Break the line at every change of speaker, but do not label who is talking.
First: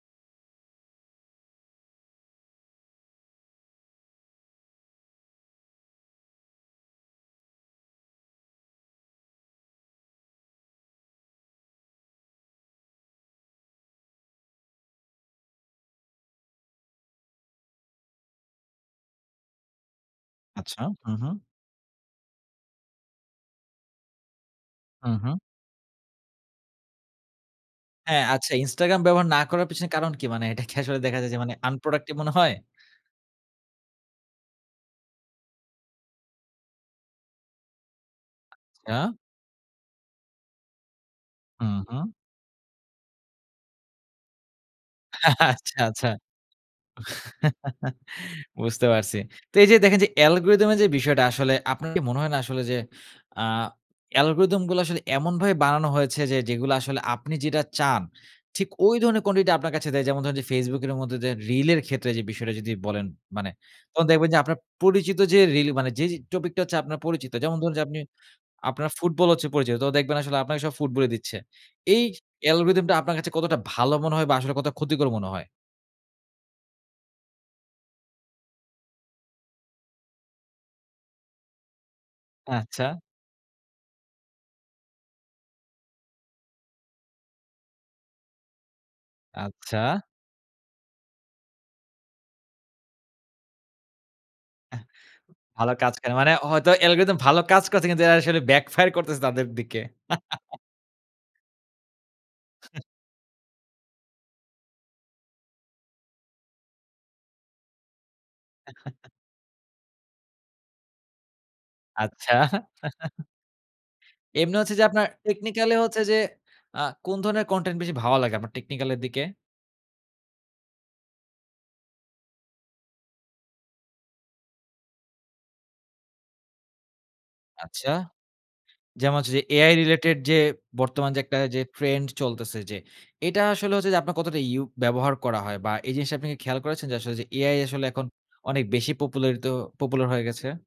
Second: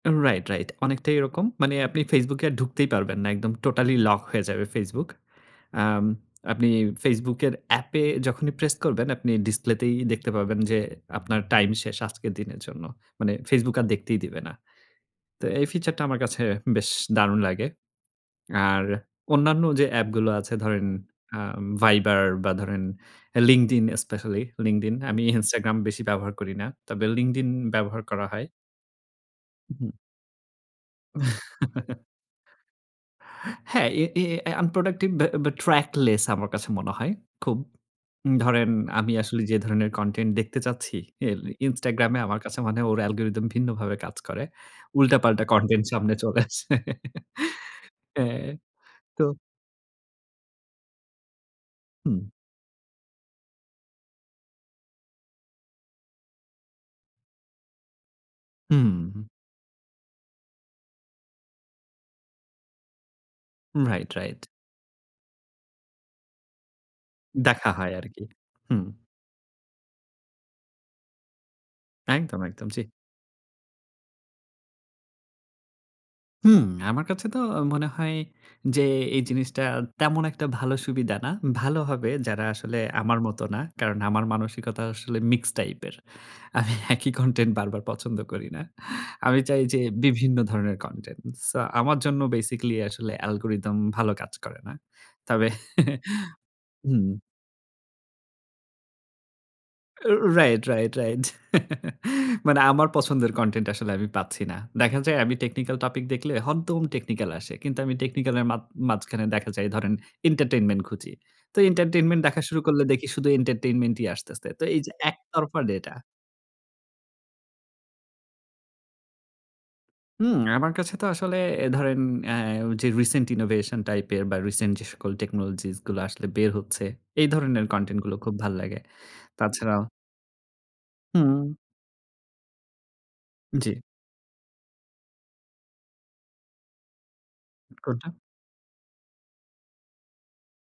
Right, right অনেকটাই এরকম। মানে আপনি ফেসবুকে আর ঢুকতেই পারবেন না। একদম টোটালি লক হয়ে যাবে ফেসবুক। আম আপনি ফেসবুকের অ্যাপে যখনই প্রেস করবেন আপনি ডিসপ্লেতেই দেখতে পাবেন যে আপনার টাইম শেষ আজকের দিনের জন্য। মানে ফেসবুক আর দেখতেই দিবে না। তো এই ফিচার টা আমার কাছে বেশ দারুণ লাগে! আর অন্যান্য যে অ্যাপগুলো আছে
আচ্ছা।
ধরেন,
হুম,
আ
হুম।
ভাইবার বা ধরেন লিঙ্কডিন স্পেশালি লিঙ্কডিন।
হুম,
আমি
হুম।
ইনস্টাগ্রাম বেশি ব্যবহার করি না। তবে লিঙ্কডিন ব্যবহার
হ্যাঁ,
করা হয়।
আচ্ছা ইনস্টাগ্রাম ব্যবহার না করার পিছনে
উহু।
কারণ কি? মানে এটা কি আসলে দেখা যায় যে Unproductive মনে হয়?
হ্যাঁ, এ, এ, এ Unproductive বা, বা Trackless আমার কাছে মনে হয়, খুব। ধরেন
ইয়া।
আমি আসলে যে ধরনের Content দেখতে চাচ্ছি, [unintelligible]
হুম, হুম।
ইনস্টাগ্রামে আমার কাছে মনে হয় ওর অ্যালগরিথম ভিন্নভাবে কাজ করে।
হ্যাঁ,
উল্টাপাল্টা
হ্যাঁ, আচ্ছা,
Content
আচ্ছা।
সামনে চলে আসে। হ্যাঁ,
বুঝতে পারছি।
তো
তো এই যে দেখেন যে অ্যালগরিথম এর যে বিষয়টা আসলে, আপনার কি মনে
হুম।
হয় না? আসলে যে আ অ্যালগরিথম গুলা আসলে এমনভাবে বানানো হয়েছে যে যেগুলা আসলে আপনি যেটা চান, ঠিক ওই
হুম।
ধরনের quantity টা আপনার কাছে দেয়। যেমন ধরেন যে ফেসবুকের মধ্যে দে রিল এর ক্ষেত্রে যে বিষয়টা যদি বলেন, মানে তখন
রাইট,
দেখবেন যে
রাইট।
আপনার পরিচিত যে রিল মানে যে, যে টপিক টা হচ্ছে আপনার পরিচিত। যেমন
দেখা
ধরুন যে
হয়
আপনি
আরকি। হুম।
আপনার ফুটবল হচ্ছে পরিচিত, তো দেখবেন আসলে আপনাকে সব ফুটবলই দিচ্ছে। এই
একদম, একদম জ্বি।
অ্যালগরিথম টা আপনার কাছে কতটা ভালো মনে হয় বা আসলে কতটা ক্ষতিকর মনে হয়?
হুম, আমার কাছে তো অ মনে হয় যে, এই জিনিসটা তেমন ১ টা ভালো সুবিধা না। ভালো হবে যারা আসলে
আচ্ছা।
আমার মত না। কারণ আমার মানসিকতা আসলে মিক্সড টাইপের। আমি একই কনটেন্ট বারবার পছন্দ করি না। আমি চাই
আচ্ছা।
যে বিভিন্ন ধরণের কনটেন্ট। সো আমার জন্য basically আসলে অ্যালগরিথম ভালো কাজ করে না।
এহ,
তবে
ভালো কাজ করে। মানে হয়তো
হুম।
অ্যালগরিদম ভালো কাজ করেছে কিন্তু আসলে ব্যাক ফায়ার করতেছে তাদের দিকে।
রা রাইট, রাইট, রাইট। মানে
হেহ।
আমার পছন্দের কনটেন্ট আসলে আমি পাচ্ছি না। দেখা যায় আমি Technical Topic দেখলে হরদম technical আসে। কিন্তু আমি টেকনিক্যাল এর মাত মাঝখানে দেখা যায় ধরেন Entertainment খুঁজি। তো Entertainment
আচ্ছা।
দেখা শুরু করলে দেখি শুধু Entertainment ই আসতেসে।
এমনি
তো
হচ্ছে
এই
যে
যে
আপনার
একতরফা
টেকনিক্যালি
ডেটা।
হচ্ছে যে আ কোন ধরনের কনটেন্ট বেশি ভালো লাগে আপনার টেকনিক্যাল এর দিকে?
হুম, আমার কাছে তো আসলে অ্যা ধরেন অ্যা যে রিসেন্ট innovation টাইপের বা রিসেন্ট যে সকল Technologies গুলা আসলে বের হচ্ছে, এই ধরনের
আচ্ছা।
কনটেন্ট গুলো খুব ভাল্লাগে।
যেমন হচ্ছে যে AI
তাছাড়াও
রিলেটেড যে বর্তমান যে একটা
হুম।
যে trend চলতেছে যে, এটা আসলে
জ্বী।
হচ্ছে যে আপনার কতটা ইউ ব্যবহার করা হয় বা এই জিনিসটা আপনি কি খেয়াল করেছেন? যে আসলে এআই আসলে এখন
কোনটা?
অনেক বেশি পপুলারিত popular হয়ে গেছে?